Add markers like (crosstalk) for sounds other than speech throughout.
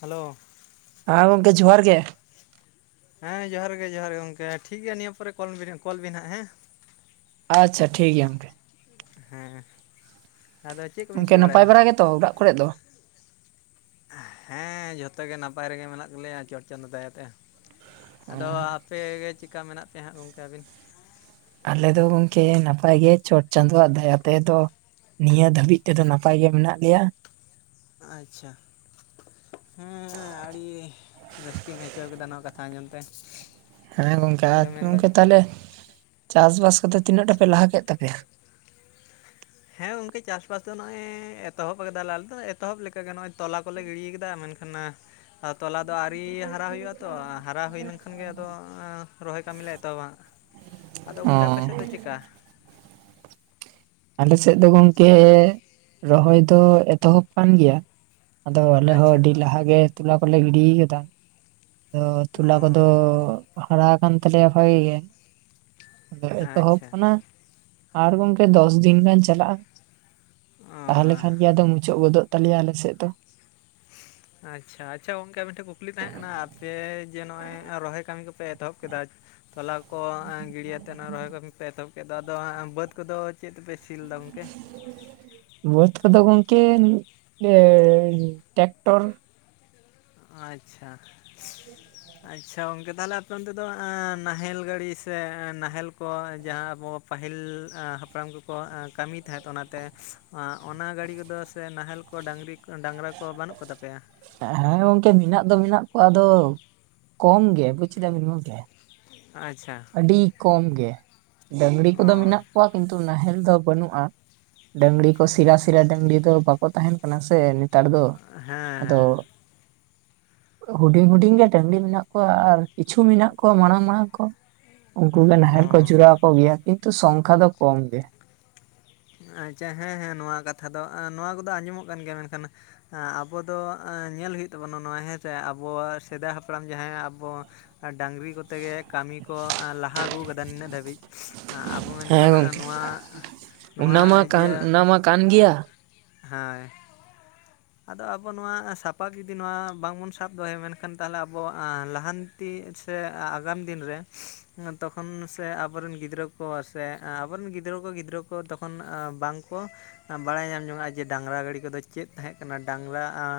Hello ᱦᱮᱸ ᱜᱚᱝᱠᱮ ᱡᱚᱦᱟᱨ ᱜᱮ ᱾ ᱦᱮᱸ ᱡᱚᱦᱟᱨ ᱜᱮ ᱡᱚᱦᱟᱨ ᱜᱮ ᱜᱚᱢᱠᱮ ᱴᱷᱤᱠ ᱜᱮᱭᱟ ᱱᱤᱭᱟᱹ ᱯᱚᱨᱮ ᱠᱚᱞ ᱠᱚᱞ ᱵᱤᱱ ᱦᱟᱸᱜ ᱦᱮᱸ᱾ ᱟᱪᱪᱷᱟ ᱴᱷᱤᱠ ᱜᱮᱭᱟ ᱜᱚᱝᱠᱮ᱾ ᱦᱮᱸ ᱟᱫᱚ ᱪᱮᱫ ᱠᱚᱵᱤᱱ ᱜᱚᱝᱠᱮ ᱪᱤᱠᱟᱹ ᱵᱟᱲᱟᱭ ᱱᱟᱯᱟᱭ ᱫᱟ? ᱵᱟᱲᱟ ᱜᱮᱛᱚ ᱚᱲᱟᱜ ᱠᱚᱨᱮ ᱫᱚ ᱦᱮᱸ ᱡᱷᱚᱛᱚ ᱜᱮ ᱱᱟᱯᱟᱭ ᱨᱮᱜᱮ ᱢᱮᱱᱟᱜ ᱛᱟᱞᱮᱭᱟ ᱪᱚᱴ ᱪᱟᱸᱫᱳ ᱫᱟᱭᱛᱮ᱾ ᱟᱫᱚ ᱟᱯᱮᱜ ᱜᱮ ᱪᱤᱠᱟ ᱢᱮᱱᱟᱜ ᱯᱮᱭᱟ ᱦᱟᱸᱜ ᱜᱚᱢᱠᱮ ᱟᱹᱵᱤᱱ? ᱟᱞᱮ ᱫᱚ ᱜᱚᱝᱠᱮ ᱱᱟᱯᱟᱭ ᱜᱮ ᱪᱚᱴ ᱪᱟᱸᱫᱳᱣᱟᱜ ᱫᱟᱭᱟ ᱛᱮ ᱫᱚ᱾ ᱱᱤᱭᱟᱹ ᱫᱷᱟᱹᱵᱤᱡ ᱛᱮᱫᱚ ᱱᱟᱯᱟᱭ ᱜᱮ ᱢᱮᱱᱟᱜ ᱞᱮᱭᱟ᱾ ᱟᱪᱪᱷᱟ ᱦᱮᱸ ᱟᱹᱰᱤ ᱨᱟᱹᱥᱠᱟᱹᱧ ᱟᱹᱭᱠᱟᱹᱣ ᱠᱮᱫᱟ ᱱᱚᱣᱟ ᱠᱟᱛᱷᱟ ᱟᱸᱡᱚᱢ ᱛᱮ᱾ ᱦᱮᱸ ᱜᱚᱝᱠᱮ ᱟ ᱟᱫᱚ ᱢᱮᱱᱫᱟᱹᱧ ᱜᱚᱝᱠᱮ ᱛᱟᱦᱞᱮ ᱪᱟᱥ ᱵᱟᱟᱥ ᱠᱚᱫᱚ ᱛᱤᱱᱟᱹᱜ ᱴᱟ ᱯᱮ ᱞᱟᱦᱟ ᱠᱮᱫ ᱛᱟᱯᱮᱭᱟ? ᱦᱮᱸ ᱜᱚᱝᱠᱮ ᱪᱟᱥᱵᱟᱥ ᱫᱚ ᱱᱚᱜᱼᱚᱭ ᱮᱛᱚᱦᱚᱵ ᱠᱟᱫᱟ ᱟᱞᱮ ᱫᱚ ᱮᱛᱚᱦᱚᱵ ᱞᱮᱠᱟᱜᱮ ᱱᱚᱜᱼᱚᱭ ᱛᱚᱞᱟ ᱠᱚᱞᱮ ᱜᱤᱲᱤᱭ ᱠᱟᱫᱟ ᱢᱮᱱᱠᱷᱟᱱ ᱟᱸ ᱟᱨ ᱛᱚᱞᱟ ᱫᱚ ᱟᱹᱣᱨᱤ ᱦᱟᱨᱟ ᱦᱩᱭᱩᱜᱼᱟ ᱛᱚ ᱦᱟᱨᱟ ᱦᱩᱭ ᱞᱮᱱᱠᱷᱟᱱ ᱜᱮ ᱟᱫᱚ ᱨᱚᱦᱚᱭ ᱠᱟᱹᱢᱤᱞᱮ ᱮᱛᱚᱦᱚᱵᱟ ᱦᱟᱸᱜ᱾ ᱟᱫᱚ ᱚ ᱜᱚᱝᱠᱮ ᱟᱯᱥᱮᱫ ᱫᱚ ᱪᱮᱜᱠᱟ? ᱟᱞᱮ ᱥᱮᱫ ᱫᱚ ᱜᱚᱝᱠᱮ ᱨᱚᱦᱚᱭ ᱫᱚ ᱮᱛᱚᱦᱚᱵ ᱠᱟᱱ ᱜᱮᱭᱟ᱾ ᱟᱫᱚ ᱟᱞᱮ ᱦᱚᱸ ᱟᱪᱪᱷᱟ ᱟᱹᱰᱤ ᱞᱟᱦᱟ ᱜᱮ ᱭᱚᱞᱟ ᱠᱚᱞᱮ ᱜᱤᱲᱤᱭ ᱠᱟᱫᱟ᱾ ᱟᱫᱚ ᱚ ᱛᱚᱞᱟ ᱠᱚᱫᱚ ᱦᱟᱨᱟᱣ ᱠᱟᱱ ᱛᱟᱞᱮᱭᱟ ᱵᱷᱟᱜᱤ ᱜᱮ᱾ ᱟᱫᱚ ᱮᱛᱚᱦᱚᱵ ᱟᱪᱪᱷᱟ ᱠᱟᱱᱟ ᱟᱨ ᱜᱚᱝᱠᱮ ᱫᱚᱥ ᱫᱤᱱ ᱜᱟᱱ ᱪᱟᱞᱟᱜᱼᱟ᱾ ᱚ ᱛᱟᱦᱞᱮ ᱠᱷᱟᱱ ᱜᱮ ᱟᱫᱚ ᱢᱩᱪᱟᱹᱜ ᱜᱚᱫᱚᱜ ᱛᱟᱞᱮᱭᱟ ᱟᱞᱮ ᱥᱮᱜ ᱫᱚ᱾ (inaudible) ᱟᱪᱪᱷᱟ ᱟᱪᱪᱷᱟ ᱜᱚᱝᱠᱮ ᱟᱵᱤᱱ ᱴᱷᱮᱱ ᱠᱩᱠᱞᱤ ᱛᱟᱦᱮᱸ ᱠᱟᱱᱟ ᱟᱯᱮ ᱡᱮ ᱱᱚᱜᱼᱚᱭ ᱨᱚᱦᱚᱭ ᱠᱟᱹᱢᱤ ᱠᱚᱯᱮ ᱮᱛᱚᱦᱚᱵ ᱠᱮᱫᱟ ᱛᱚᱞᱟ ᱠᱚ ᱮᱸ ᱜᱤᱰᱤᱭᱟᱛᱮ ᱱᱚᱜᱼᱚᱭ ᱨᱚᱦᱚᱭ ᱠᱟᱹᱢᱤ ᱯᱮ ᱮᱛᱚᱦᱚᱵ ᱠᱮᱫ ᱫᱚ, ᱟᱫᱚ ᱵᱟᱹᱫᱽ ᱠᱚᱫᱚ ᱪᱮᱫ ᱛᱮᱯᱮ ᱥᱤ ᱞᱮ? ᱵᱟᱹᱫ ᱠᱚᱫᱚ ᱜᱚᱢᱠᱮ ᱮ ᱴᱮᱠᱴᱚᱨ᱾ ᱟᱪᱪᱷᱟ ᱟᱪᱪᱷᱟ ᱜᱚᱝᱠᱮ ᱛᱟᱦᱞᱮ ᱟᱯᱮ ᱚᱱᱛᱮ ᱫᱚ ᱱᱟᱦᱮᱞ ᱜᱟᱹᱲᱤ ᱥᱮ ᱱᱟᱦᱮᱞ ᱠᱚ ᱡᱟᱦᱟᱸ ᱟᱵᱚ ᱯᱟᱹᱦᱤᱞ ᱮᱸ ᱦᱟᱯᱲᱟᱢ ᱠᱚᱠᱚ ᱮᱸ ᱠᱟᱹᱢᱤ ᱛᱟᱦᱮᱸᱫ ᱚᱱᱟᱛᱮ ᱮᱸ ᱚᱱᱟ ᱜᱟᱹᱰᱤ ᱠᱚᱫᱚ ᱥᱮ ᱱᱟᱦᱮᱞ ᱠᱚ ᱰᱟᱝᱨᱤ ᱰᱟᱝᱨᱟ ᱠᱚ ᱵᱟᱹᱱᱩᱜ ᱠᱚ ᱛᱟᱯᱮᱭᱟ? ᱦᱮᱸ ᱜᱚᱝᱠᱮ ᱢᱮᱱᱟᱜ ᱫᱚ ᱢᱮᱱᱟᱜ ᱠᱚᱣᱟ ᱟᱫᱚ ᱠᱚᱢ ᱜᱮ ᱵᱩᱡ ᱠᱮᱫᱟᱵᱤᱱ ᱜᱚᱝᱠᱮ? ᱟᱪᱪᱷᱟ ᱟᱹᱰᱤ ᱠᱚᱢ ᱜᱮ ᱰᱟᱝᱲᱤ ᱠᱚᱫᱚ ᱚ ᱢᱮᱱᱟᱜ ᱠᱚᱣᱟ ᱠᱤᱱᱛᱩ ᱱᱟᱦᱮᱞ ᱫᱚ ᱵᱟᱹᱱᱩᱜᱼᱟ᱾ ᱰᱟᱹᱝᱲᱤ ᱠᱚ ᱥᱤᱨᱟ ᱥᱤᱨᱟ ᱰᱟᱹᱝᱲᱤ ᱫᱚ ᱵᱟᱠᱚ ᱛᱟᱦᱮᱱ ᱠᱟᱱᱟ ᱥᱮ ᱱᱮᱛᱟᱨ ᱫᱚ᱾ ᱟᱫᱚ ᱦᱮᱸ ᱦᱩᱰᱤᱧ ᱦᱩᱰᱤᱧ ᱜᱮ ᱰᱟᱝᱲᱤ ᱢᱮᱱᱟᱜ ᱠᱚᱣᱟ ᱟᱨ ᱠᱤᱪᱷᱩ ᱢᱮᱱᱟᱜ ᱠᱚᱣᱟ ᱢᱟᱲᱟᱝ ᱢᱟᱲᱟᱝ ᱠᱚ᱾ ᱩᱝᱠᱩ ᱜᱮ ᱦᱮᱸ ᱱᱟᱦᱮᱞ ᱠᱚ ᱚ ᱡᱩᱨᱟᱣ ᱠᱚ ᱜᱮᱭᱟ ᱠᱤᱱᱛᱩ ᱥᱚᱝᱠᱷᱟ ᱫᱚ ᱠᱚᱢ ᱜᱮ᱾ ᱟᱪᱪᱷᱟ ᱦᱮᱸ ᱦᱮᱸ ᱱᱚᱣᱟ ᱠᱟᱛᱷᱟ ᱫᱚ ᱟᱸ ᱱᱚᱣᱟ ᱠᱚᱫᱚ ᱟᱸᱡᱚᱢᱚᱜ ᱠᱟᱱ ᱜᱮᱭᱟ ᱢᱮᱱᱠᱷᱟᱱ (unintelligible) ᱟᱵᱚ ᱫᱚ ᱮᱸ ᱧᱮᱞ ᱦᱚᱭᱩᱜ ᱛᱟᱵᱚᱱᱟ ᱦᱮᱸ ᱥᱮ ᱟᱵᱚᱣᱟᱜ ᱥᱮᱫᱟᱭ ᱦᱟᱯᱲᱟᱢ ᱟᱵᱚ, ᱟ (unintelligible) ᱰᱟᱝᱨᱤ ᱠᱚᱛᱮᱜ ᱜᱮ, ᱠᱟᱹᱢᱤ ᱠᱚ ᱮᱸ ᱞᱟᱦᱟ ᱟᱹᱜᱩ ᱟᱠᱟᱫᱟ ᱱᱤᱱᱟᱹᱜ ᱫᱷᱟᱹᱵᱤᱡ ᱟᱵᱚ ᱦᱮᱸ ᱢᱮᱱᱠᱷᱟᱱ ᱜᱚᱝᱠᱮ ᱱᱚᱣᱟ? ᱱᱚᱣᱟ ᱚᱱᱟ ᱢᱟ ᱠᱟᱱ ᱤᱭᱟᱹ ᱚᱱᱟ ᱢᱟ ᱠᱟᱱ ᱜᱮᱭᱟ ᱦᱟᱸᱭ, ᱟᱫᱚ ᱟᱵᱚ ᱱᱚᱣᱟ ᱥᱟᱯᱟᱵ ᱡᱩᱫᱤ ᱱᱚᱣᱟ ᱵᱟᱝᱵᱚᱱ ᱥᱟᱵ ᱫᱚᱦᱚᱭᱟ ᱢᱮᱱᱠᱷᱟᱱ ᱛᱟᱦᱞᱮ ᱟᱵᱚ ᱞᱟᱦᱟᱱ ᱻ (unintelligible) ᱥᱮ ᱟᱜᱟᱢ ᱫᱤᱱ ᱨᱮ ᱛᱚᱠᱷᱚᱱ ᱥᱮ ᱟᱵᱚᱨᱮᱱ ᱜᱤᱫᱽᱨᱟᱹ (unintelligible) (unintelligible) ᱥᱮ ᱟᱵᱚᱨᱮᱱ ᱜᱤᱫᱽᱨᱟᱹ ᱠᱚ ᱜᱤᱫᱽᱨᱟᱹ ᱠᱚ ᱛᱚᱠᱷᱚᱱ ᱵᱟᱝᱠᱚ (inaudible) ᱵᱟᱲᱟᱭ ᱧᱟᱢ ᱡᱚᱝᱟᱜᱼᱟ ᱡᱮ ᱰᱟᱝᱨᱟ ᱜᱟᱹᱰᱤ ᱠᱚᱫᱚ ᱪᱮᱫ ᱛᱟᱦᱮᱸ ᱠᱟᱱᱟ ᱰᱟᱝᱨᱟ ᱟᱸ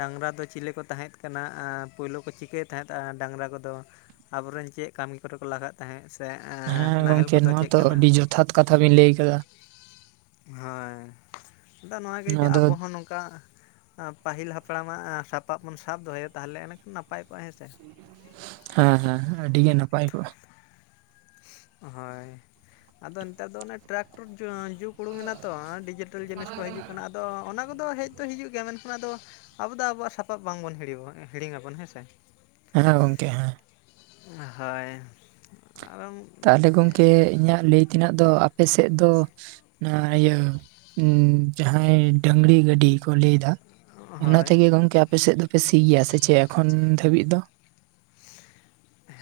ᱰᱟᱝᱨᱟ ᱫᱚ ᱪᱮᱞᱤ ᱠᱚ ᱛᱟᱦᱮᱸᱫ ᱠᱟᱱᱟ ᱟᱸ ᱯᱳᱭᱞᱳ ᱠᱚ ᱪᱤᱠᱟᱹᱭᱮᱜ ᱛᱟᱦᱮᱸᱫᱼᱟ ᱰᱟᱝᱨᱟ ᱠᱚᱫᱚ? ᱟᱵᱚᱨᱮᱱ ᱪᱮᱜ ᱠᱟᱹᱢᱤ ᱠᱚᱨᱮ ᱠᱚ ᱞᱟᱜᱟᱜ (unintelligible) ᱦᱮᱸᱜ ᱥᱮ ᱦᱮᱸ ᱱᱟᱦᱮᱞ ᱜᱚᱝᱠᱮ ᱠᱚᱫᱚ ᱱᱚᱣᱟ ᱪᱮᱜ ᱛᱚ ᱠᱟᱱᱟ? ᱟᱹᱰᱤ ᱡᱚᱛᱷᱟᱛ ᱠᱟᱛᱷᱟ ᱵᱤᱱ ᱞᱟᱹᱭ ᱠᱟᱫᱟ ᱦᱳᱭ ᱟᱫᱚ ᱱᱚᱣᱟ ᱜᱮ ᱡᱮ ᱟᱵᱚ ᱦᱚᱸ ᱱᱚᱝᱠᱟ ᱮᱸ ᱯᱟᱹᱦᱤᱞ ᱦᱟᱯᱲᱟᱢᱟᱜ ᱮᱸ ᱥᱟᱯᱟᱵ ᱵᱚᱱ ᱥᱟᱵ ᱫᱚᱦᱚᱭᱟ ᱛᱟᱦᱞᱮ ᱮᱱ ᱠᱷᱟᱱ ᱱᱟᱯᱟᱭ ᱠᱚᱜᱼᱟ ᱦᱮᱸ ᱥᱮ ᱾ ᱦᱮᱸ ᱦᱮᱸ ᱟᱹᱰᱤ ᱜᱮ ᱱᱟᱯᱟᱭ ᱠᱚᱜᱼᱟ ᱾ ᱦᱳᱭ ᱟᱫᱚ ᱱᱮᱛᱟᱨ ᱫᱚ ᱚᱱᱮ ᱴᱨᱟᱠᱴᱚᱨ ᱡᱩᱜᱽ ᱩᱰᱩᱝ ᱮᱱᱟ ᱛᱚ ᱰᱤᱡᱤᱴᱮᱞ ᱡᱤᱱᱤᱥ ᱠᱚ ᱦᱤᱡᱩᱜ ᱠᱟᱱᱟ ᱟᱫᱚ ᱚᱱᱟ ᱠᱚᱫᱚ ᱦᱮᱡ ᱫᱚ ᱦᱤᱡᱩᱜ ᱜᱮᱭᱟ ᱢᱮᱱᱠᱷᱟᱱ ᱟᱫᱚ? ᱟᱵᱚ ᱫᱚ ᱟᱵᱚᱣᱟᱜ ᱥᱟᱯᱟᱵ ᱵᱟᱝᱵᱚᱱ ᱦᱤᱲᱤᱢ (unintelligible) ᱦᱤᱲᱤᱝ ᱟᱵᱚᱱ ᱦᱮᱸᱥᱮ᱾ ᱦᱮᱸ ᱜᱚᱝᱠᱮ ᱦᱮᱸ ᱾ ᱦᱳᱭ ᱟᱨᱢ (unintelligible) ᱛᱟᱦᱞᱮ ᱜᱚᱝᱠᱮ ᱤᱧᱟᱹᱜ ᱞᱟᱹᱭ ᱛᱮᱱᱟᱜ ᱫᱚ ᱟᱯᱮ ᱥᱮᱫ ᱫᱚ? (unintelligible) ᱤᱭᱟᱹ ᱡᱟᱦᱟᱸᱭ ᱰᱟᱝᱲᱤ ᱜᱟᱹᱰᱤ ᱠᱚ ᱞᱟᱹᱭ ᱮᱫᱟ ᱾ ᱚᱱᱟ ᱦᱳᱭ ᱛᱮᱜᱮ ᱜᱚᱝᱠᱮ ᱟᱯᱮ ᱥᱮᱫ ᱫᱚᱯᱮ ᱥᱤ ᱜᱮᱭᱟ ᱥᱮ ᱪᱮᱜ ᱮᱠᱷᱚᱱ ᱫᱷᱟᱹᱵᱤᱡ ᱫᱚ? (inaudible)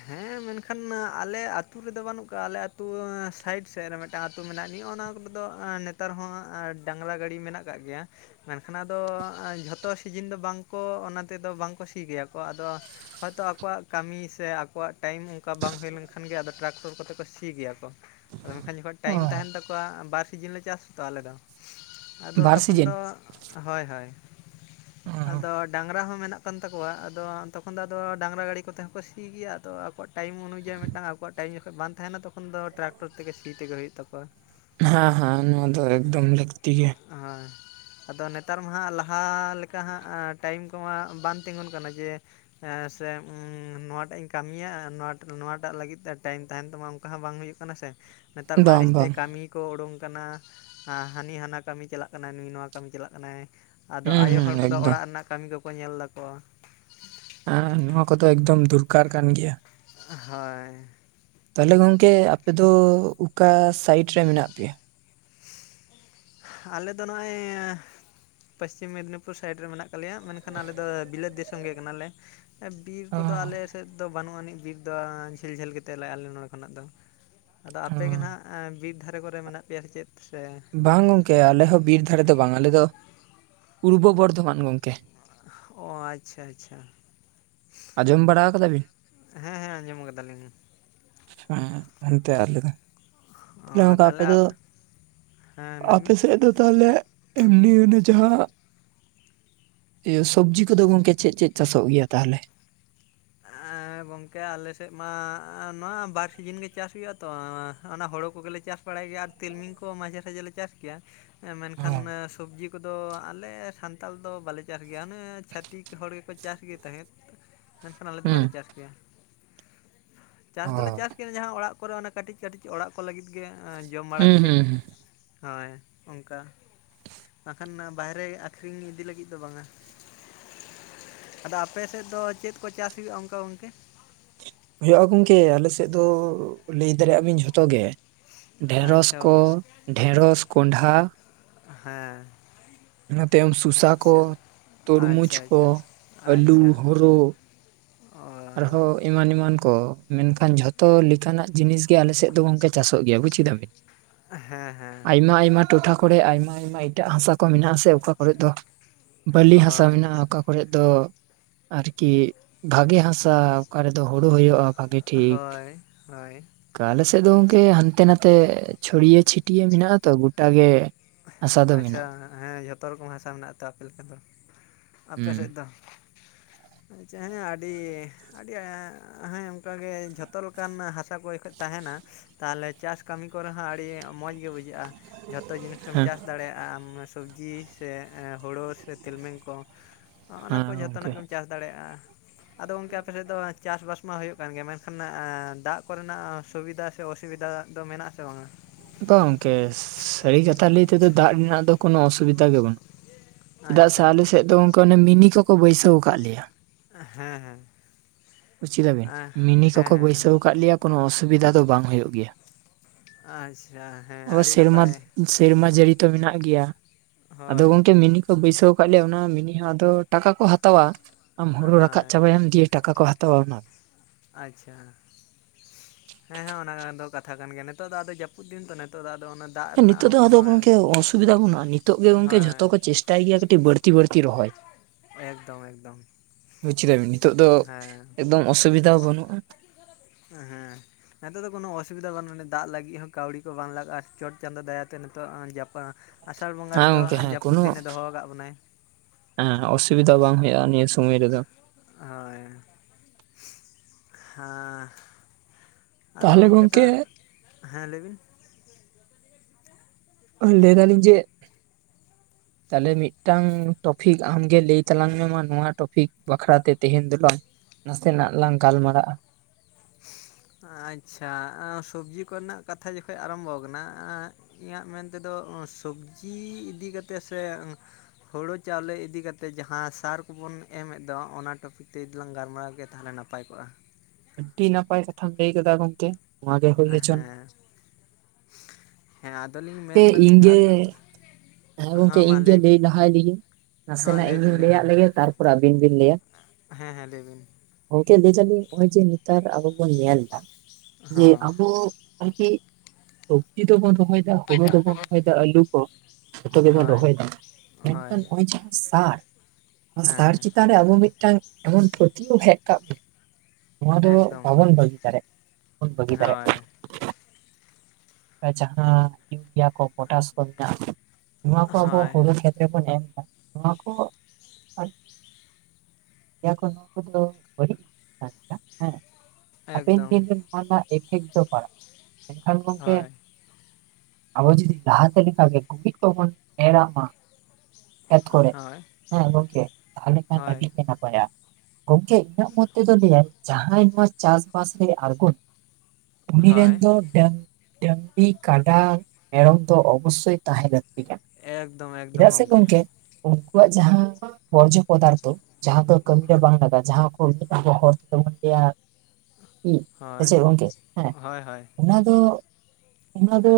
ᱦᱮᱸ ᱢᱮᱱᱠᱷᱟᱱ ᱟᱞᱮ ᱟᱹᱛᱩ ᱨᱮᱫᱚ ᱵᱟᱹᱱᱩᱜ ᱠᱚᱟᱜᱼᱟ, ᱟᱞᱮ ᱟᱹᱛᱩ ᱥᱟᱭᱤᱰ ᱥᱮᱜ ᱨᱮ (unintelligible) ᱮᱴᱟᱜ ᱟᱹᱛᱩ ᱢᱮᱱᱟᱜ ᱟᱹᱱᱤ ᱚᱱᱟ (unintelligible) ᱱᱮᱛᱟᱨ ᱦᱚᱸ ᱰᱟᱝᱲᱟ ᱜᱟᱹᱰᱤ ᱢᱮᱱᱟᱜ ᱟᱠᱟᱜ ᱜᱮᱭᱟ ᱾ ᱢᱮᱱᱠᱷᱟᱱ ᱟᱫᱚ ᱡᱷᱚᱛᱚ ᱥᱤᱡᱤᱱ ᱫᱚ ᱵᱟᱝᱠᱚ ᱚᱱᱟ ᱛᱮᱫᱚ ᱵᱟᱝᱠᱚ ᱥᱤ ᱜᱮᱭᱟᱠᱚ ᱟᱫᱚ, ᱦᱳᱭ ᱛᱚ (unintelligible) ᱟᱠᱚᱣᱟᱜ ᱠᱟᱹᱢᱤ ᱥᱮ ᱟᱠᱚᱣᱟᱜ ᱴᱟᱭᱤᱢ ᱚᱱᱠᱟ ᱵᱟᱝ ᱦᱩᱭ ᱞᱮᱱᱠᱷᱟᱱ ᱜᱮ ᱟᱫᱚ ᱴᱨᱟᱠᱴᱚᱨ ᱠᱟᱛᱮ ᱠᱚ ᱥᱤ ᱜᱮᱭᱟ ᱠᱚ ᱾ ᱱᱚᱝᱠᱟᱱ ᱡᱚᱠᱷᱚᱡ, ᱚ ᱴᱟᱭᱤᱢ ᱛᱟᱦᱮᱸᱱ ᱛᱟᱠᱚᱣᱟ, ᱵᱟᱨ ᱥᱤᱡᱤᱱ ᱞᱮ ᱪᱟᱥ ᱟ ᱛᱚ ᱟᱞᱮ ᱫᱚ ᱟᱫᱚ ᱵᱟᱨ ᱛᱚᱠᱷᱚᱱ ᱥᱤᱡᱤᱱ ᱫᱚ, ᱦᱳᱭ ᱦᱳᱭ ᱚ ᱟᱫᱚ ᱰᱟᱝᱨᱟ ᱦᱚᱸ ᱢᱮᱱᱟᱜ ᱠᱟᱱ ᱛᱟᱠᱚᱣᱟ ᱟᱫᱚ ᱛᱚᱠᱷᱚᱱ ᱫᱚ ᱟᱫᱚ? ᱰᱟᱝᱨᱟ ᱜᱟᱹᱰᱤ ᱠᱚᱛᱮ ᱦᱚᱸᱠᱚ ᱥᱤ ᱜᱮᱭᱟ ᱟᱫᱚ ᱟᱠᱚᱣᱟᱜ ᱴᱟᱭᱤᱢ ᱚᱱᱩᱡᱟ ᱢᱤᱫᱴᱟᱝ ᱟᱠᱚᱣᱟᱜ ᱴᱟᱭᱤᱢ ᱡᱚᱠᱷᱚᱱ ᱵᱟᱝ ᱛᱟᱦᱮᱱᱟ ᱛᱚᱠᱷᱚᱱ ᱫᱚ ᱴᱨᱟᱠ (unintelligible) (unintelligible) ᱥᱤ ᱛᱮ ᱜᱮ ᱦᱩᱭᱩᱜ ᱛᱟᱠᱚᱣᱟ ᱾ ᱦᱟᱸ ᱦᱟᱸ ᱱᱚᱣᱟ ᱫᱚ ᱮᱠᱫᱚᱢ ᱞᱟᱹᱠᱛᱤ ᱜᱮᱭ ᱾ (unintelligible) ᱟᱭ ᱟᱫᱚ ᱱᱮᱛᱟᱨ ᱢᱟ ᱦᱟᱸᱜ ᱞᱟᱦᱟ ᱞᱮᱠᱟ ᱦᱟᱸᱜ ᱴᱟᱭᱤᱢ ᱠᱚᱢᱟ ᱵᱟᱝ ᱛᱮᱸᱜᱩᱱ ᱠᱟᱱᱟ ᱡᱮ ᱾ ᱦᱮᱸ ᱥᱮ ᱱᱚᱣᱟᱴᱟᱜ ᱤᱧ ᱠᱟᱹᱢᱤᱭᱟ ᱱᱚᱣᱟᱴᱟᱜ ᱞᱟᱹᱜᱤᱫ ᱛᱮ ᱴᱟᱭᱤᱢ ᱛᱟᱦᱮᱱ ᱛᱟᱢᱟ? (unintelligible) ᱵᱟᱝ ᱦᱩᱭᱩᱜ ᱠᱟᱱᱟ ᱥᱮ, ᱱᱮᱛᱟᱨ ᱢᱟ ᱵᱟᱝ ᱟᱹᱲᱤᱥ ᱛᱮ ᱵᱟᱝ ᱠᱟᱹᱢᱤ ᱠᱚ ᱩᱲᱩᱝ ᱠᱟᱱᱟ᱾ ᱦᱟᱹᱱᱤ ᱦᱟᱱᱟ ᱠᱟᱹᱢᱤ ᱪᱟᱞᱟᱜ ᱠᱟᱱᱟᱭ ᱱᱩᱭ ᱱᱚᱣᱟ ᱠᱟᱹᱢᱤ ᱪᱟᱞᱟᱜ ᱠᱟᱱᱟᱭ, ᱟᱫᱚ ᱦᱩᱸ ᱟᱭᱳ ᱦᱚᱲ ᱦᱩᱸ ᱠᱚᱫᱚ ᱮᱠᱫᱚᱢ ᱚᱲᱟᱜ ᱨᱮᱱᱟᱜ ᱠᱟᱹᱢᱤ ᱠᱚ (unintelligible) (unintelligible) ᱠᱚ ᱧᱮᱞ ᱫᱟ ᱠᱚᱣᱟ ᱾ ᱦᱟᱸ ᱱᱚᱣᱟ ᱠᱚᱫᱚ ᱮᱠᱫᱚᱢ ᱫᱩᱨᱠᱟᱨ ᱠᱟᱱ ᱜᱮᱭᱟ ᱾ (unintelligible) ᱦᱳᱭ ᱾ ᱛᱟᱦᱞᱮ ᱜᱚᱝᱠᱮ ᱟᱯᱮ ᱫᱚ ᱩᱠᱟ ᱥᱟᱭᱤᱴ ᱨᱮ ᱢᱮᱱᱟᱜ ᱯᱮᱭᱟ? ᱟᱞᱮ ᱫᱚ ᱱᱚᱜᱼᱚᱭ ᱯᱟᱥᱪᱤᱢ ᱢᱮᱫᱽᱱᱤᱯᱩᱨ ᱥᱟᱭᱤᱰ ᱨᱮ ᱢᱮᱱᱟᱜ ᱾ (unintelligible) ᱞᱮᱭᱟ ᱢᱮᱱᱠᱷᱟᱱ ᱟᱞᱮ ᱫᱚ ᱵᱤᱞᱟᱹᱛ ᱫᱤᱥᱚᱢ ᱜᱮ ᱠᱟᱱᱟᱞᱮ ᱵᱤᱨ ᱚ ᱠᱚᱫᱚ ᱟᱞᱮ? (unintelligible) (unintelligible) ᱫᱚ ᱵᱟᱹᱱᱩᱜ ᱟᱹᱱᱤᱡ ᱵᱤᱨ ᱫᱚ ᱡᱷᱟᱹᱞ ᱡᱷᱟᱹᱞ ᱜᱮ ᱛᱟᱞᱮ ᱱᱚᱰᱮ ᱠᱷᱚᱱᱟᱜ ᱫᱚ ᱾ ᱟᱫᱚ ᱟᱯᱮ ᱜᱮ ᱦᱚᱸ ᱦᱟᱸᱜ ᱵᱤᱨ ᱫᱷᱟᱨᱮ ᱠᱚᱨᱮ ᱢᱮᱱᱟᱜ ᱯᱮᱭᱟ ᱥᱮ ᱪᱮᱫ ᱥᱮ? ᱵᱟᱝ ᱜᱚᱝᱠᱮ ᱟᱞᱮ ᱦᱚ ᱵᱤᱨ ᱫᱷᱟᱨᱮ ᱫᱚ ᱵᱟᱝ ᱟᱞᱮ ᱫᱚ ᱯᱩᱨᱵᱚ ᱵᱚᱨᱫᱷᱚᱢᱟᱱ ᱜᱚᱝᱠᱮ ᱾ ᱳ ᱟᱪᱪᱷᱟ ᱟᱪᱪᱷᱟ ᱟᱸᱡᱚᱢ ᱵᱟᱲᱟᱣ ᱠᱟᱫᱟ ᱵᱤᱱ? ᱦᱮᱸ ᱦᱮᱸ ᱟᱸᱡᱚᱢ ᱠᱟᱫᱟ ᱞᱤᱧ ᱦᱮ ᱚᱱᱛᱮ ᱟᱞᱮ ᱫᱚ ᱚ ᱛᱟᱦᱞᱮ ᱚᱱᱠᱟ ᱛᱟᱦᱚᱞᱮ ᱟᱯᱮ ᱫᱚ ᱟᱯ ᱟᱯᱮ ᱥᱮᱫ ᱫᱚ ᱛᱟᱦᱚᱞᱮ ᱮᱢᱱᱤ ᱚᱱᱮ ᱡᱟᱦᱟᱸ ᱥᱚᱵᱽᱡᱤ ᱠᱚᱫᱚ ᱜᱚᱝᱠᱮ ᱪᱮᱫ ᱪᱮᱫ ᱪᱟᱥᱚᱜ ᱜᱮᱭᱟ ᱛᱟᱦᱚᱞᱮ? ᱜᱚᱝᱠᱮ ᱟᱞᱮ ᱥᱮᱫ ᱢᱟ ᱱᱚᱣᱟ ᱵᱟᱨ ᱥᱤᱡᱤᱱ ᱜᱮ ᱪᱟᱥ ᱦᱩᱭᱩᱜᱼᱟ ᱛᱚ ᱚᱱᱟ ᱦᱳᱲᱳ ᱠᱚᱜᱮᱞᱮ ᱪᱟᱥ ᱵᱟᱲᱟᱭ ᱜᱮᱭᱟ ᱟᱨ ᱛᱤᱞᱢᱤᱧ ᱠᱚ ᱢᱟᱡᱷᱮ ᱥᱟᱡᱷᱮ ᱞᱮ ᱪᱟᱥ ᱜᱮᱭᱟ ᱢᱮᱱᱠᱷᱟᱱ ᱥᱚᱵᱽᱡᱤ ᱠᱚᱫᱚ ᱟᱞᱮ ᱥᱟᱱᱛᱟ ᱫᱚ ᱵᱟᱞᱮ ᱪᱟᱥ ᱜᱮᱭᱟ ᱟᱱᱮ ᱪᱷᱟᱛᱤᱠ ᱦᱚᱲ ᱜᱮᱠᱚ ᱪᱟᱥ ᱜᱮ ᱛᱟᱦᱮᱸᱦᱮᱫ ᱢᱮᱱᱠᱷᱟᱱ ᱟᱞᱮ ᱫᱚ ᱦᱩᱸ ᱵᱟᱞᱮ ᱪᱟᱥ ᱜᱮᱭᱟ ᱚ, ᱪᱟᱥ ᱫᱚᱞᱮ ᱪᱟᱥ ᱮᱠᱮᱞ ᱡᱟᱦᱟᱸ ᱚᱲᱟᱜ ᱠᱚᱨᱮ ᱚᱱᱟ ᱠᱟᱹᱴᱤᱡᱽ ᱠᱟᱹᱴᱤᱡᱽ ᱚᱲᱟᱜ ᱠᱚ ᱞᱟᱹᱜᱤᱫ ᱜᱮ ᱡᱚᱢ ᱵᱟᱲᱟ ᱦᱩᱸ ᱠᱷᱟᱹᱛᱤᱨ ᱦᱩᱸ ᱦᱩᱸ ᱦᱳᱭ ᱚᱱᱠᱟ ᱵᱟᱠᱷᱟᱱ ᱵᱟᱦᱨᱮ ᱟᱠᱷᱨᱤᱧ ᱤᱫᱤ ᱞᱟᱹᱜᱤᱫ ᱫᱚ ᱵᱟᱝᱼᱟ᱾ ᱟᱫᱚ ᱟᱯᱮ ᱥᱮᱫ ᱫᱚ ᱪᱮᱫ ᱠᱚ ᱪᱟᱥ ᱦᱩᱭᱩᱜᱼᱟ ᱚᱱᱠᱟ ᱜᱚᱝᱠᱮ? ᱦᱩᱭᱩᱜᱼᱟ ᱜᱚᱝᱠᱮ ᱟᱞᱮ ᱥᱮᱫ ᱫᱚ ᱞᱟᱹᱭ ᱫᱟᱲᱮᱭᱟᱜ ᱵᱤᱱ ᱡᱷᱚᱛᱚ ᱜᱮ᱾ ᱰᱷᱮᱲᱚᱥ ᱟᱪᱪᱷᱟ ᱠᱚ ᱜᱚᱝᱠᱮ ᱰᱷᱮᱲᱚᱥ ᱠᱚᱸᱱᱰᱟᱦᱟ ᱦᱮᱸ ᱚᱱᱟ ᱛᱟᱭᱚᱢ ᱥᱚᱥᱟ ᱠᱚ ᱟᱪᱪᱷᱟ ᱛᱚᱨᱢᱩᱡ ᱟᱪᱪᱷᱟ ᱠᱚ ᱟᱪᱪᱷᱟ ᱟᱹᱞᱩ ᱟᱪᱪᱷᱟ ᱦᱚᱨᱚ ᱚ ᱟᱨᱦᱚᱸ ᱮᱢᱟᱱ ᱮᱢᱟᱱ ᱠᱚ ᱢᱮᱱᱠᱷᱟᱱ ᱡᱷᱚᱛᱚ ᱞᱮᱠᱟᱱᱟᱜ ᱡᱤᱱᱤᱥ ᱠᱤ‌ ᱟᱞᱮ ᱥᱮᱜ ᱫᱚ ᱜᱚᱝᱠᱮ ᱪᱟᱥᱚᱜ ᱜᱮᱭᱟ ᱵᱩᱪ ᱠᱮᱫᱟ ᱵᱤᱱ, ᱦᱮᱸ ᱦᱮᱸ ᱟᱭᱢᱟ ᱟᱭᱢᱟ ᱴᱚᱴᱷᱟ ᱠᱚᱨᱮ ᱟᱭᱢᱟ ᱟᱭᱢᱟ ᱮᱴᱟᱜ ᱦᱟᱥᱟ ᱠᱚ ᱢᱮᱱᱟᱜ-ᱟ ᱥᱮ ᱚᱠᱟ ᱠᱚᱨᱮ ᱫᱚ ᱵᱟᱹᱞᱤ ᱦᱟᱥᱟ ᱦᱳᱭ ᱢᱤᱱᱟᱜ-ᱟ ᱚᱠᱟ ᱠᱚᱨᱮ ᱫᱚ ᱟᱨᱠᱤ ᱵᱷᱟᱜᱤ ᱦᱟᱥᱟ ᱚᱠᱟ ᱨᱮᱫᱚ ᱦᱩᱲᱩ ᱦᱩᱭᱩᱜ-ᱟ᱾ ᱵᱷᱟᱜᱮ ᱴᱷᱤᱠ᱾ ᱦᱳᱭ ᱦᱳᱭ ᱠᱟ ᱟᱞᱮ ᱥᱮᱜ ᱫᱚ ᱜᱚᱝᱠᱮ ᱦᱟᱱᱛᱮ ᱱᱟᱛᱮ ᱪᱷᱩᱲᱭᱟᱹ ᱪᱷᱤᱹᱴᱭᱟᱹ ᱢᱮᱱᱟᱜ-ᱟ ᱛᱚ ᱜᱚᱴᱟ ᱜᱮ ᱦᱟᱥᱟ ᱫᱚ ᱟᱪᱪᱷᱟ ᱢᱮᱱᱟᱜᱼᱟ ᱦᱮᱸ ᱡᱷᱚᱛᱚ ᱨᱚᱠᱚᱢ ᱦᱟᱥᱟ ᱢᱮᱱᱟᱜ-ᱟ ᱛᱚ ᱟᱯᱮ ᱞᱮᱠᱟ ᱫᱚ᱾ ᱟᱯᱮ ᱦᱩᱸ ᱥᱮᱜ ᱫᱚ ᱟᱹᱪᱪᱷᱟ ᱦᱮᱸ ᱟᱰᱤ ᱟᱹᱰᱤ ᱦᱮᱸ ᱦᱮᱸ ᱚᱱᱠᱟ ᱜᱮ ᱡᱷᱚᱛᱚ ᱞᱮᱠᱟᱱ ᱦᱟᱥᱟ ᱠᱚ ᱜᱮ ᱠᱷᱟᱹᱡᱽ ᱛᱟᱦᱮᱱᱟ᱾ ᱛᱟᱦᱚᱞᱮ ᱪᱟᱥ ᱠᱟᱢᱤ ᱠᱚᱨᱮ ᱦᱚᱸ ᱟᱲᱤ ᱢᱚᱸᱡᱽ ᱜᱮ ᱵᱩᱡᱷᱟᱜ-ᱟ ᱡᱷᱚᱛᱚ ᱡᱤᱱᱤᱥ ᱦᱮᱸ ᱫᱟᱲᱮᱭᱟᱜ-ᱟ ᱟᱢ ᱥᱚᱵᱽᱡᱤ ᱥᱮ ᱮᱸ ᱦᱳᱲᱳ ᱥᱮ ᱛᱮᱞᱢᱮᱧ ᱠᱚ᱾ ᱦᱚᱸᱜ-ᱚᱱᱟ ᱦᱮᱸ ᱠᱚ ᱡᱷᱚᱛᱚ ᱜᱚᱝᱠᱮ ᱱᱟᱜ ᱜᱮᱢ ᱪᱟᱥ ᱫᱟᱲᱮᱜ-ᱟ᱾ ᱟᱫᱚ ᱜᱚᱝᱠᱮ ᱟᱯᱮ ᱥᱮᱜ ᱫᱚ ᱪᱟᱥᱼᱵᱟᱥ ᱢᱟ ᱦᱩᱭᱩᱜ ᱠᱟᱱ ᱜᱮᱭᱟ ᱢᱮᱱᱠᱷᱟᱱ ᱮᱸᱻ ᱫᱟᱜᱽ ᱠᱚᱨᱮ ᱱᱟᱸᱜ ᱥᱩᱵᱤᱫᱟ ᱚᱥᱩᱵᱤᱫᱟ ᱫᱚ ᱢᱮᱱᱟᱜ-ᱟ ᱥᱮ ᱵᱟᱝᱼᱟ? ᱜᱚᱝᱠᱮ ᱥᱟᱹᱻᱥᱟᱹᱨᱤ ᱠᱟᱛᱷᱟ ᱞᱟᱹᱭ ᱛᱮᱫᱚ ᱫᱟᱜᱽ ᱨᱮᱱᱟᱜ ᱫᱚ ᱠᱚᱱᱚ ᱚᱥᱩᱵᱤᱫᱟ ᱜᱮ ᱵᱟᱹᱱᱩᱜ ᱪᱮᱫᱟᱜ ᱥᱮ ᱟᱪᱪᱷᱟ ᱟᱞᱮ ᱥᱮᱜ ᱫᱚ ᱜᱚᱝᱠᱮ ᱚᱱᱮ ᱱᱟᱜ ᱢᱤᱱᱤ ᱠᱚᱠᱚ ᱵᱟᱹᱭᱥᱟᱹᱣ ᱠᱟᱜ ᱞᱮᱭᱟ᱾ ᱦᱮᱸ ᱦᱮᱸ᱾ ᱵᱩᱪ ᱠᱤᱫᱟ ᱵᱤᱱ ᱢᱤᱱᱤ ᱦᱮᱸ ᱠᱚᱠᱚ ᱦᱮᱸ ᱵᱟᱹᱭᱥᱟᱹᱣ ᱠᱟᱜ ᱞᱮᱭᱟ ᱠᱚᱱᱚ ᱚᱥᱩᱵᱤᱫᱟ ᱫᱚ ᱵᱟᱝ ᱦᱩᱭᱩᱜ ᱜᱮᱭᱟ᱾ ᱟᱪᱪᱷᱟ᱾ ᱦᱮᱸ ᱚᱻ ᱟᱹᱰᱤ ᱥᱮᱨᱢᱟᱜ ᱱᱟᱯᱟᱭ ᱥᱮᱨᱢᱟ ᱡᱟᱹᱲᱤ ᱛᱚ ᱢᱮᱱᱟᱜ ᱜᱮᱭᱟ ᱟᱫᱚ ᱦᱳᱭ ᱜᱚᱝᱠᱮ ᱢᱤᱱᱤ ᱠᱚ ᱵᱟᱹᱭᱥᱟᱹᱣ ᱠᱟᱜ ᱞᱮᱭᱟ ᱚᱱᱟ ᱢᱤᱱᱤ ᱦᱚᱸ ᱟᱫᱚ ᱴᱟᱠᱟ ᱠᱚ ᱦᱟᱛᱟᱣᱟ ᱟᱢ ᱦᱩᱲᱩ ᱨᱟᱠᱟᱜ ᱦᱳᱭ ᱪᱟᱵᱟ ᱭᱟᱢ ᱫᱤᱭᱮ ᱴᱟᱠᱟ ᱠᱚ ᱦᱟ ᱛᱟᱣᱟ ᱚᱱᱟ᱾ ᱟᱪᱪᱷᱟ ᱦᱮᱸ ᱦᱟᱸᱜ ᱚᱱᱟ ᱫᱚ ᱠᱟᱛᱷᱟ ᱠᱟᱱ ᱜᱮᱭᱟ ᱱᱮᱛᱚᱜ ᱫᱚ ᱟᱫᱚ ᱡᱟᱹᱯᱩᱜ ᱫᱤᱱ ᱛᱚ ᱱᱮᱛᱚᱜ ᱫᱚ ᱟᱫᱚ ᱚᱱᱟ ᱫᱟᱜ ᱨᱮᱱᱟᱜ ᱱᱤᱛᱚᱜ ᱦᱚᱸ ᱫᱚ ᱟᱫᱚ ᱠᱳᱱᱳ ᱜᱚᱝᱠᱮ ᱚᱥᱩᱵᱤᱫᱟ ᱵᱟᱹᱱᱩᱜ-ᱟ ᱱᱤᱛᱚᱜ ᱜᱮ ᱜᱚᱝᱠᱮ ᱦᱳᱭ ᱡᱷᱚᱛᱚ ᱠᱚ ᱪᱮᱥᱴᱟᱭ ᱜᱮᱭᱟ ᱠᱟᱹᱴᱤᱡᱽ ᱵᱟᱹᱲᱛᱤ ᱵᱟᱹᱲᱛᱤ ᱨᱚᱦᱚᱭ᱾ ᱮᱠᱫᱚᱢ ᱮᱠᱫᱚᱢ᱾ ᱵᱩᱪ ᱠᱤᱫᱟ ᱵᱤᱱ ᱱᱤᱛᱚᱜ ᱫᱚ ᱮᱠᱫᱚᱢ ᱚᱥᱩᱵᱤᱫᱟ ᱵᱟᱹᱱᱩᱜ-ᱟ᱾ ᱮ ᱦᱮᱸ᱾ ᱦᱮᱸᱛᱚᱜ ᱫᱚ ᱠᱚᱱᱚ ᱚᱥᱩᱵᱤᱫᱟ ᱵᱟᱹᱱᱩᱜ-ᱟ ᱫᱟᱜᱽ ᱞᱟᱹᱜᱤᱫ ᱦᱚᱸ ᱠᱟᱣᱲᱤ ᱠᱚ ᱵᱟᱝ ᱞᱟᱜᱟᱜ-ᱟ ᱪᱚᱴ ᱪᱟᱸᱫᱳ ᱫᱟᱭᱟ ᱛᱮ ᱱᱤᱛᱚᱜ ᱮᱸ ᱡᱟᱯᱟ ᱟᱥᱟᱲ ᱵᱚᱸᱜᱟ ᱨᱮᱫᱚ ᱱᱚᱜᱼᱚᱭ ᱡᱟᱹᱯᱩᱜ ᱫᱤᱱᱮ ᱫᱚᱦᱚᱣ ᱠᱟᱜ ᱵᱚᱱᱟᱭ᱾ ᱮᱸ ᱚᱥᱩᱵᱤᱫᱟ ᱵᱟᱝ ᱦᱩᱭᱩᱜ-ᱟ ᱱᱤᱭᱟᱹ ᱥᱚᱢᱚᱭ ᱨᱮᱫᱚ᱾ ᱚᱸᱻᱳᱭ᱾ ᱦᱮᱸ ᱟᱫᱚ ᱜᱚᱝᱠᱮ ᱛᱟᱜ, ᱦᱮᱸ ᱞᱟᱹᱭ ᱵᱤᱱ? ᱚ ᱞᱟᱹᱭ ᱫᱟᱞᱤᱧ ᱡᱮ (inaudible) ᱛᱟᱦᱚᱞᱮ ᱢᱤᱫᱴᱟᱝ ᱴᱚᱯᱷᱤᱠ ᱟᱢᱜᱮ ᱞᱟᱹᱭ ᱛᱟᱞᱟᱝ ᱢᱮ ᱢᱟ ᱱᱚᱣᱟ ᱴᱚᱯᱷᱤᱠ ᱵᱟᱠᱷᱨᱟ ᱛᱮ ᱛᱮᱦᱮᱧ ᱫᱚ ᱞᱟᱝ ᱱᱟᱥᱮ ᱱᱟᱜ ᱞᱟᱝ ᱜᱟᱞᱢᱟᱨᱟᱜ-ᱟ᱾ ᱟᱸᱪᱪᱷᱟ ᱟᱸᱻ ᱥᱚᱵᱽᱡᱤ ᱠᱚᱨᱮ ᱱᱟᱜ ᱠᱟᱛᱷᱟ ᱡᱚᱠᱷᱚᱡ ᱟᱨᱚᱢᱵᱚᱣ ᱠᱟᱱᱟ ᱟᱸᱜ ᱤᱧᱟᱹᱜ ᱢᱮᱱ ᱚᱸᱻᱛᱮᱫᱚ ᱥᱚᱵᱽᱡᱤ ᱤᱫᱤ ᱠᱟᱛᱮᱜ ᱥᱮ ᱚᱸ ᱦᱳᱲᱳ ᱪᱟᱣᱞᱮ ᱤᱫᱤ ᱠᱟᱛᱮᱜ ᱡᱟᱦᱟᱸ ᱥᱟᱨ ᱠᱩᱵᱚᱱ ᱮᱢᱮᱜ ᱫᱚ ᱚᱱᱟ ᱴᱚᱯᱷᱤᱠ ᱛᱮ ᱡᱩᱫᱤ ᱞᱟᱝ ᱜᱟᱞᱢᱟᱨᱟᱣ ᱠᱮᱭᱟ ᱛᱟᱦᱚᱞᱮ ᱱᱟᱯ ᱯᱟᱭ ᱠᱚᱜ-ᱟ᱾ ᱟᱹᱰᱰᱤ ᱱᱟᱯᱟᱭ ᱠᱟᱛᱷᱟᱢ ᱞᱟᱹᱭ ᱠᱮᱫᱟ ᱜᱚᱝᱠᱮ ᱱᱚᱣᱟ ᱜᱮ ᱦᱩᱭ ᱦᱚᱪᱚᱱ᱾ ᱦᱮᱸ ᱦᱮᱸ ᱟᱫᱚ ᱞᱤᱧ ᱜᱚᱝᱠᱮ ᱢᱮᱱ ᱫᱟᱞᱤᱧ ᱤᱧᱜᱮ ᱟᱫᱚ ᱦᱮᱸ ᱜᱚᱝᱠᱮ ᱤᱧ ᱜᱮ ᱞᱟᱹᱭ ᱞᱟᱦᱟᱭ ᱞᱤᱜᱤᱧ ᱱᱟᱥᱮ ᱦᱮᱸ ᱱᱟᱜ ᱞᱟᱹᱭ ᱵᱤᱱ ᱤᱧᱤᱧ ᱞᱟᱹᱭ ᱞᱟᱹᱭᱟᱜ ᱵᱤᱱ ᱞᱮᱜᱮ ᱛᱟᱨᱯᱚᱨᱮ ᱟᱵᱤᱱ ᱵᱤᱱ ᱞᱟᱹᱭᱟ᱾ ᱦᱮᱸ ᱦᱮᱸ ᱞᱟᱹᱭ ᱵᱤᱱ? ᱜᱚᱝᱠᱮ ᱞᱟᱹᱭ ᱫᱟᱞᱤᱧ ᱱᱚᱜ-ᱚᱭ ᱡᱮ ᱱᱮᱛᱟᱨ ᱟᱵᱚ ᱵᱚᱱ ᱧᱮᱞ ᱫᱟ ᱡᱮ ᱦᱚᱸ ᱟᱵᱚ ᱟᱨ ᱠᱤᱜ ᱥᱚᱵᱽᱡᱤ ᱫᱚ ᱵᱚᱱ ᱫᱚᱦᱚᱭ ᱫᱟ᱾ ᱦᱳᱲᱳ ᱫᱚᱵᱚᱱ ᱨᱚᱦᱚᱭ ᱫᱟ ᱟᱹᱞᱩ ᱠᱚ ᱡᱚᱛᱚ ᱜᱮᱵᱚᱱ ᱦᱳᱭ ᱨᱚᱦᱚᱭ ᱫᱟ ᱦᱳᱭ ᱢᱮᱱᱠᱷᱟᱱ ᱱᱚᱜ-ᱚᱭ ᱡᱟᱦᱟᱸ ᱥᱟᱨ ᱱᱚᱣᱟ ᱥᱟᱨ ᱦᱮᱸ ᱪᱤᱛᱟᱱ ᱨᱮ ᱟᱵᱚ ᱢᱤᱜᱴᱟᱝ ᱮᱢᱚᱱ ᱯᱟᱹᱛᱭᱟᱹᱣ ᱦᱮᱡ ᱠᱟᱜ ᱵᱚ ᱱᱚᱶᱟ ᱫᱚ ᱵᱟᱵᱚᱱ ᱵᱟᱹᱜᱤ ᱫᱟᱲᱮᱜ᱾ ᱦᱮᱸᱻᱦᱚᱭ᱾ ᱡᱟᱦᱟᱸ ᱤᱭᱩᱨᱤᱭᱟ ᱠᱚ ᱯᱚᱴᱟᱥ ᱠᱚ ᱢᱮᱱᱟᱜ-ᱟ ᱱᱚᱣᱟ ᱠᱚ ᱟᱵᱚ ᱦᱳᱭ ᱦᱳᱲᱳ ᱠᱷᱮᱛ ᱨᱮ ᱵᱚᱱ ᱮᱢᱫᱟ, ᱱᱚᱣᱟ ᱠᱚᱦᱚᱸ ᱞᱟ. ᱭ ᱟᱠᱚ ᱱᱚᱣᱟ ᱠᱚᱫᱚ ᱵᱟᱹᱲᱤᱡ (unintelligible) ᱦᱮᱸ ᱦᱟᱯᱮᱱ ᱮᱠᱫᱚᱢ ᱫᱤᱱ ᱱᱚᱣᱟ ᱨᱮᱱᱟᱜ ᱮᱯᱷᱮᱠ ᱫᱚ ᱯᱟᱲᱟᱜ, ᱢᱮᱱᱠᱷᱟᱱ ᱜᱚᱢᱠᱮ? ᱦᱳᱭ ᱟᱵᱚ ᱡᱩᱫᱤ ᱞᱟᱦᱟ ᱛᱮ ᱞᱮᱠᱟ ᱜᱮ (unintelligible) ᱠᱚᱵᱚᱱ ᱮᱲᱟᱜ ᱢᱟ ᱠᱷᱮᱛ ᱠᱚᱨᱮ, ᱦᱳᱭ ᱦᱮᱸ ᱜᱚᱝᱠᱮ ᱛᱟᱦᱚᱞᱮ ᱠᱷᱟᱱ ᱦᱳᱭ ᱟᱹᱰᱤ ᱜᱮ ᱱᱟᱯᱟᱭᱟ᱾ ᱜᱚᱢᱠᱮ ᱤᱧᱟᱹᱜ ᱢᱚᱫ ᱛᱮᱫᱚ ᱞᱟᱹᱭ ᱟ ᱡᱟᱦᱟᱸᱭ ᱱᱚᱣᱟ ᱪᱟᱥ-ᱵᱟᱥ ᱨᱮ ᱟᱬᱜᱚᱱ ᱩᱱᱤ ᱨᱮᱱ ᱦᱳᱭ ᱫᱚ ᱰᱟᱹ ᱼᱼ ᱰᱟᱺᱝᱨᱤ, ᱠᱟᱰᱟ, ᱢᱮᱨᱚᱢ ᱫᱚ ᱚᱵᱚᱥᱥᱳᱭ ᱛᱟᱦᱮᱸ ᱞᱟᱹᱠᱛᱤ ᱠᱟᱱᱟ᱾ ᱮᱠᱫᱚᱢ ᱮᱠᱫᱚᱢ ᱪᱮᱫᱟᱜ ᱥᱮ ᱜᱚᱢᱠᱮ ᱜᱚᱝᱠᱮ ᱩᱱᱠᱩᱣᱟᱜ ᱡᱟᱦᱟᱸ ᱯᱚᱨᱡᱚ ᱯᱚᱫᱟᱨᱛᱚᱼᱼ ᱡᱟᱦᱟᱸ ᱫᱚ ᱠᱟᱹᱢᱤ ᱨᱮ ᱵᱟᱝ ᱞᱟᱜᱟᱜᱼᱟ, ᱡᱟᱦᱟᱸ ᱠᱚ ᱟᱵᱚ ᱦᱚᱲ ᱛᱮᱫ ᱵᱚᱱ ᱞᱟᱹᱭᱟᱼᱼ ᱤ ᱦᱳᱭ ᱦᱮᱸᱥᱮ ᱜᱚᱝᱠᱮ ᱦᱮᱸ ᱦᱳᱭ ᱦᱳᱭ ᱚᱱᱟ ᱫᱚᱻᱼᱼ ᱚᱱᱟ ᱫᱚ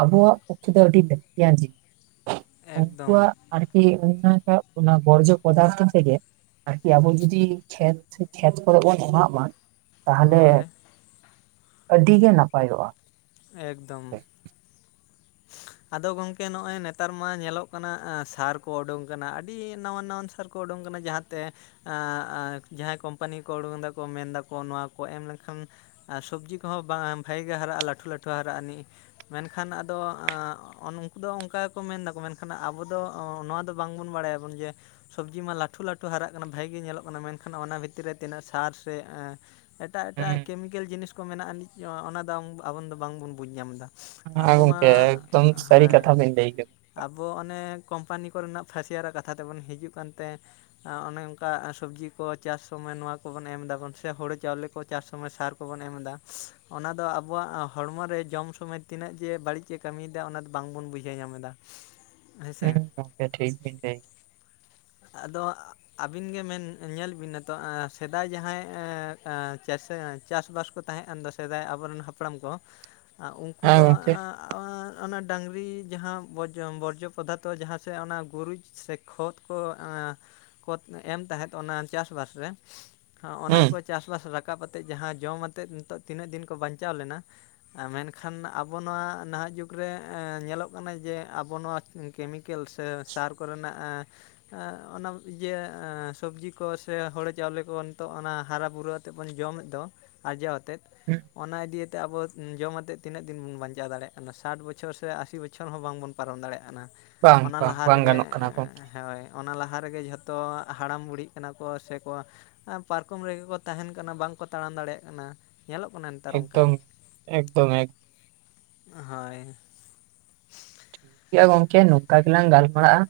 ᱟᱵᱚ ᱣᱟᱜ ᱯᱚᱠᱷᱮ ᱫᱚ (unintelligible) ᱮᱠᱫᱚᱢ ᱩᱱᱠᱩᱣᱟᱜ ᱟᱨᱠᱤ ᱚᱱᱟᱴᱟᱜ ᱚᱱᱟ ᱵᱚᱨᱡᱚ ᱯᱚᱫᱟᱨᱛᱷᱚ ᱛᱷᱮᱜᱮᱼᱼ ᱟᱨᱠᱤ ᱟᱵᱚ ᱡᱩᱫᱤ ᱠᱷᱮᱛ ᱠᱷᱮᱛ ᱠᱚᱨᱮ ᱵᱚᱱ ᱮᱢᱟᱜ ᱢᱟ, ᱛᱟᱦᱮᱞᱮᱼᱼ ᱦᱳᱭ ᱟᱹᱰᱤ ᱜᱮ ᱱᱟᱯᱟᱭᱚᱜ-ᱟ᱾ ᱮᱠᱫᱚᱢ ᱾ ᱟᱫᱚ ᱜᱚᱝᱠᱮ ᱱᱚᱜᱼᱚᱭ ᱱᱮᱛᱟᱨ ᱢᱟ ᱧᱮᱞᱚᱜ ᱠᱟᱱᱟ, ᱟᱸ ᱥᱟᱨ ᱠᱚ ᱚᱰᱳᱝ ᱠᱟᱱᱟ ᱟᱹᱰᱤ ᱱᱟᱣᱟᱱ ᱱᱟᱣᱟᱱ ᱥᱟᱨᱼᱼ ᱠᱚ ᱩᱰᱩᱝ ᱠᱟᱱᱟ ᱡᱟᱦᱟᱸ ᱛᱮᱼᱼ ᱟᱸ ᱟᱸ ᱡᱟᱦᱟᱸ ᱠᱳᱢᱯᱟᱱᱤ ᱠᱚ ᱩᱰᱩᱠ ᱫᱟᱠᱚ, ᱢᱮᱱ ᱫᱟᱠᱚ ᱱᱚᱣᱟ ᱠᱚ ᱮᱢ ᱞᱮᱠᱷᱟᱱ ᱼᱼ ᱟᱨ ᱥᱚᱵᱽᱡᱤ ᱠᱚᱦᱚᱸ ᱵᱟᱝ ᱵᱷᱟᱜᱤ ᱜᱮ ᱦᱟᱨᱟᱜ-ᱟ, ᱞᱟᱹᱴᱷᱩ ᱞᱟᱹᱴᱷᱩ ᱦᱟᱨᱟᱜ-ᱟ ᱱᱤᱜ, ᱢᱮᱱᱠᱷᱟᱱ ᱟᱫᱚ ᱟᱸᱼᱼ ᱩᱱ ᱚᱱᱠᱚ ᱫᱚ ᱚᱱᱠᱟ ᱜᱮᱠᱚ ᱢᱮᱱᱫᱟᱠᱚ, ᱢᱮᱱᱠᱷᱟᱱ ᱟᱵᱚ ᱫᱚ ᱱᱚᱣᱟ ᱫᱚ ᱵᱟᱝ ᱵᱚᱱ ᱵᱟᱲᱟᱭᱟ ᱵᱚᱱ ᱡᱮᱼᱼ ᱥᱚᱵᱽᱡᱤ ᱢᱟ ᱞᱟᱹᱴᱷᱩ ᱞᱟᱹᱴᱷᱩ ᱦᱟᱨᱟᱜ ᱠᱟᱱᱟ ᱵᱷᱟᱜᱤ ᱜᱮ ᱧᱮᱞᱚᱜ ᱠᱟᱱᱟ, ᱢᱮᱱᱠᱷᱟᱱ ᱚᱱᱟ ᱵᱷᱤᱛᱤᱨ ᱨᱮ ᱛᱤᱱᱟᱹᱜ ᱥᱟᱨ ᱥᱮ ᱮᱸᱼᱼ ᱮᱴᱟᱜ ᱮᱴᱟᱜ ᱦᱮᱸ ᱠᱮᱢᱤᱠᱮᱞ ᱡᱤᱱᱤᱥ ᱠᱚ ᱢᱮᱱᱟᱜᱟ ᱟᱹᱱᱤᱡ, ᱚᱱᱟᱫᱚᱝ ᱟᱵᱚᱱ ᱫᱚ ᱵᱟᱝᱵᱚᱱ ᱵᱩᱡᱽ ᱧᱟᱢ ᱫᱟ᱾ ᱟᱵᱚ ᱢᱟ ᱜᱚᱝᱠᱮ ᱮᱠᱫᱚᱢ ᱥᱟᱹᱨᱤ ᱦᱚᱭ ᱠᱟᱛᱷᱟ ᱾ ᱵᱤᱱ ᱞᱟᱹᱭ ᱠᱮᱫᱟ ᱟᱵᱚ ᱚᱱᱮ ᱠᱳᱢᱯᱟᱱᱤ ᱠᱚᱨᱮᱱᱟᱜ ᱯᱷᱟᱹᱥᱤᱭᱟᱨᱟᱜ ᱠᱟᱛᱷᱟ ᱛᱮ ᱵᱚᱱ ᱦᱤᱡᱩᱜ ᱠᱟᱱᱛᱮᱼᱼ ᱚᱱᱮ ᱚᱱᱠᱟ ᱥᱚᱵᱽᱡᱤ ᱠᱚ ᱪᱟᱥ ᱥᱚᱢᱚᱭ ᱱᱚᱣᱟ ᱠᱚᱵᱚᱱ ᱮᱢ ᱫᱟ ᱵᱚᱱ, ᱥᱮ ᱦᱳᱲᱳ ᱪᱟᱣᱞᱮ ᱠᱚ ᱪᱟᱥ ᱥᱚᱢᱚᱭ ᱥᱟᱨᱼᱼ ᱠᱚᱵᱚᱱ ᱮᱢ ᱫᱟ, ᱚᱱᱟ ᱫᱚ ᱟᱵᱚᱣᱟᱜ ᱦᱚᱲᱢᱚ ᱨᱮ ᱡᱚᱢ ᱥᱚᱢᱚᱭ ᱛᱤᱱᱟᱹᱜ ᱡᱮ ᱵᱟᱹᱲᱤᱡᱮ ᱠᱟᱹᱢᱤᱫᱼᱼ ᱚᱱᱟ ᱫᱚ, ᱵᱟᱝᱵᱚᱱ ᱵᱩᱡᱷᱟᱹᱣ ᱧᱟᱢ ᱫᱟ᱾ ᱦᱮᱸ ᱜᱚᱝᱠᱮ ᱴᱷᱤᱠ ᱵᱤᱢ ᱞᱟᱹᱭ᱾ ᱟᱫᱚ ᱟᱜᱼᱼ ᱟᱹᱵᱤᱱ ᱜᱮ ᱢᱮᱱ ᱧᱮᱞ ᱵᱤᱱ ᱱᱤᱛᱚᱜ ᱟᱸ ᱥᱮᱫᱟᱭ ᱡᱟᱦᱟᱸᱭ ᱟᱸ ᱟᱸ ᱪᱟᱥᱟ ᱪᱟᱥ ᱵᱟᱥ ᱠᱚᱛᱼᱼ ᱛᱟᱦᱮ ᱟᱸᱫᱚ ᱥᱮᱫᱟᱭ ᱟᱵᱚᱨᱮᱱ ᱦᱟᱯᱲᱟᱢ ᱠᱚ, ᱟᱸ ᱠᱮᱫᱟ᱾ ᱩᱱᱠᱩ ᱦᱮᱸ ᱫᱚ ᱜᱚᱝᱠᱮ ᱟᱸ ᱼᱼ ᱚᱱᱟ ᱰᱟᱝᱨᱤ ᱡᱟᱦᱟᱸ ᱰᱚᱡ ᱵᱚᱨᱡᱚ ᱯᱚᱫᱟᱨᱛᱷᱚ ᱡᱟᱦᱟᱸ ᱥᱮ ᱚᱱᱟ ᱜᱩᱨᱤᱡ ᱥᱮ ᱠᱷᱚᱛ ᱠᱚ ᱟᱸᱼᱼ ᱠᱚᱛ ᱮᱢ ᱛᱟᱦᱮᱸᱫ ᱚᱱᱟ ᱪᱟᱥᱵᱟᱥ ᱨᱮ, ᱚᱱᱟ ᱦᱩᱸ ᱠᱚᱼᱼ ᱪᱟᱥᱵᱟᱥ ᱨᱟᱠᱟᱵ ᱟᱛᱮ, ᱡᱟᱦᱟᱸ ᱡᱚᱢ ᱟᱛᱮ ᱱᱤᱛᱚᱜ ᱛᱤᱱᱟᱹᱜ ᱫᱤᱱ ᱠᱚ ᱵᱟᱧᱪᱟᱣ ᱞᱮᱱᱟ᱾ ᱢᱮᱱ ᱠᱷᱟᱱ ᱟᱵᱚ ᱱᱚᱣᱟ ᱱᱟᱦᱟᱜ ᱡᱩᱜᱽᱼᱼ ᱨᱮ ᱮᱸ ᱧᱮᱞᱚᱜ ᱠᱟᱱᱟ ᱡᱮ ᱟᱵᱚ ᱱᱚᱣᱟ ᱠᱮᱢᱤᱠᱮᱞ, ᱥᱮ ᱥᱟᱨ ᱠᱚ ᱨᱮᱱᱟᱜ ᱮᱸ ᱼᱼ ᱚᱱᱟ ᱤᱭᱟᱹ ᱮᱸ ᱥᱚᱵᱡᱤ ᱠᱚ ᱥᱮ ᱦᱳᱲᱳ ᱪᱟᱣᱞᱮ ᱠᱚ ᱱᱤᱛᱚᱜ ᱚᱱᱟ ᱦᱟᱨᱟ ᱵᱩᱨᱩ ᱼᱼ ᱱᱤᱛᱚᱜ ᱵᱚᱱ ᱡᱚᱢ ᱮᱫ ᱫᱚ ᱟᱨᱡᱟᱣ ᱮᱼᱼ (unintelligible) ᱚᱱᱟ ᱤᱫᱤ ᱫᱤᱭᱮ ᱛᱮ ᱟᱵᱚ ᱡᱚᱢ ᱟᱛᱮ ᱛᱤᱱᱟᱹᱜ ᱫᱤᱱ ᱵᱚᱱ ᱵᱟᱧᱪᱟᱣ ᱫᱟᱲᱮ ᱭᱟᱜ ᱠᱟᱱᱟ ᱥᱮ? ᱥᱟᱴ ᱵᱚᱪᱷᱚᱨ ᱥᱮ ᱟᱥᱤ ᱵᱚᱪᱷᱚᱨ ᱦᱚᱸ ᱵᱟᱝ ᱵᱚᱱ ᱯᱟᱨᱚᱢ ᱫᱟᱲᱮ ᱭᱟᱜ ᱠᱟᱱᱟ, ᱵᱟᱝ ᱚᱱᱟ ᱵᱟᱝ ᱞᱟᱦᱟ ᱵᱟᱝ ᱨᱮᱜᱮ ᱜᱟᱱᱚᱜ ᱠᱟᱱᱟ ᱜᱚᱝᱠᱮ ᱮᱸ ᱦᱳᱭ ᱾ ᱚᱱᱟ ᱞᱟᱦᱟ ᱨᱮ ᱜᱮ ᱡᱷᱚᱛᱚ ᱦᱟᱲᱟᱢ ᱵᱩᱲᱦᱤᱜ ᱠᱟᱱᱟ ᱠᱚ ᱥᱮ ᱠᱚ ᱼᱼ ᱯᱟᱨᱠᱚᱢ ᱨᱮ ᱜᱮ ᱠᱚ ᱛᱟᱦᱮᱱ ᱠᱟᱱᱟ ᱵᱟᱝ ᱠᱚ ᱛᱟᱲᱟᱢ ᱫᱟᱲᱮ ᱠᱟᱱᱟ, ᱧᱮᱞᱚᱜ ᱠᱟᱱᱟ‌ ᱼᱼ ᱮᱠᱫᱚᱢ ᱮᱠᱫᱚᱢ ᱮᱠ ᱾ ᱦᱳᱭ ᱾ ᱮᱭᱟ ᱜᱚᱝᱠᱮ ᱱᱚᱝᱠᱟ ᱜᱮᱞᱟᱝ ᱜᱟᱞ ᱢᱟᱨᱟᱜᱼᱟ,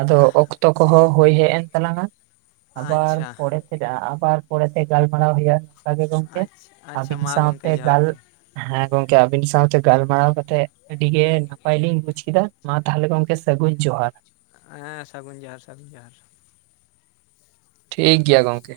ᱟᱫᱚ ᱚᱠᱛᱚ ᱠᱚ ᱦᱚᱸ ᱦᱩᱭ ᱦᱮᱡ ᱮᱱ ᱛᱟᱞᱟᱝᱼᱟ ᱾ ᱟᱵᱟᱨ ᱟᱪᱪᱷᱟ ᱯᱚᱨᱮ ᱛᱮ ᱡᱟᱸᱦᱟ ᱟᱵᱟᱨ ᱯᱚᱨᱮ ᱛᱮ ᱜᱟᱞᱢᱟᱨᱟᱣ ᱦᱩᱭᱩᱜᱼᱟ ᱾ ᱚᱱᱠᱟ ᱜᱮ ᱜᱚᱢᱠᱮ, ᱟᱪᱪᱷᱟ ᱟᱪᱪᱷᱟ ᱟᱹᱵᱤᱱ ᱢᱟ ᱥᱟᱶ ᱜᱚᱢᱠᱮ ᱛᱮ ᱡᱚᱦᱟᱨ ᱜᱟᱞᱼᱼ ᱜᱮ ᱦᱮᱸ ᱜᱚᱝᱠᱮ ᱟᱹᱵᱤᱱ ᱥᱟᱶᱛᱮ ᱜᱟᱞᱢᱟᱨᱟᱣ ᱠᱟᱛᱮᱜ ᱟᱹᱰᱤ ᱜᱮ ᱱᱟᱯᱟᱭ ᱞᱤᱧ ᱵᱩᱡ ᱪᱮᱫᱟᱜ ᱢᱟ ᱛᱟᱦᱚᱞᱮ ᱜᱚᱢᱠᱮ ᱥᱟᱹᱜᱩᱱ ᱡᱚᱦᱟᱨ ᱦᱮᱸ ᱥᱟᱹᱜᱩᱱ ᱡᱚᱦᱟᱨ ᱥᱟᱹᱜᱩᱱ ᱡᱚᱦᱟᱨ ᱴᱷᱤᱠ ᱜᱮᱭᱟ ᱜᱚᱝᱠᱮ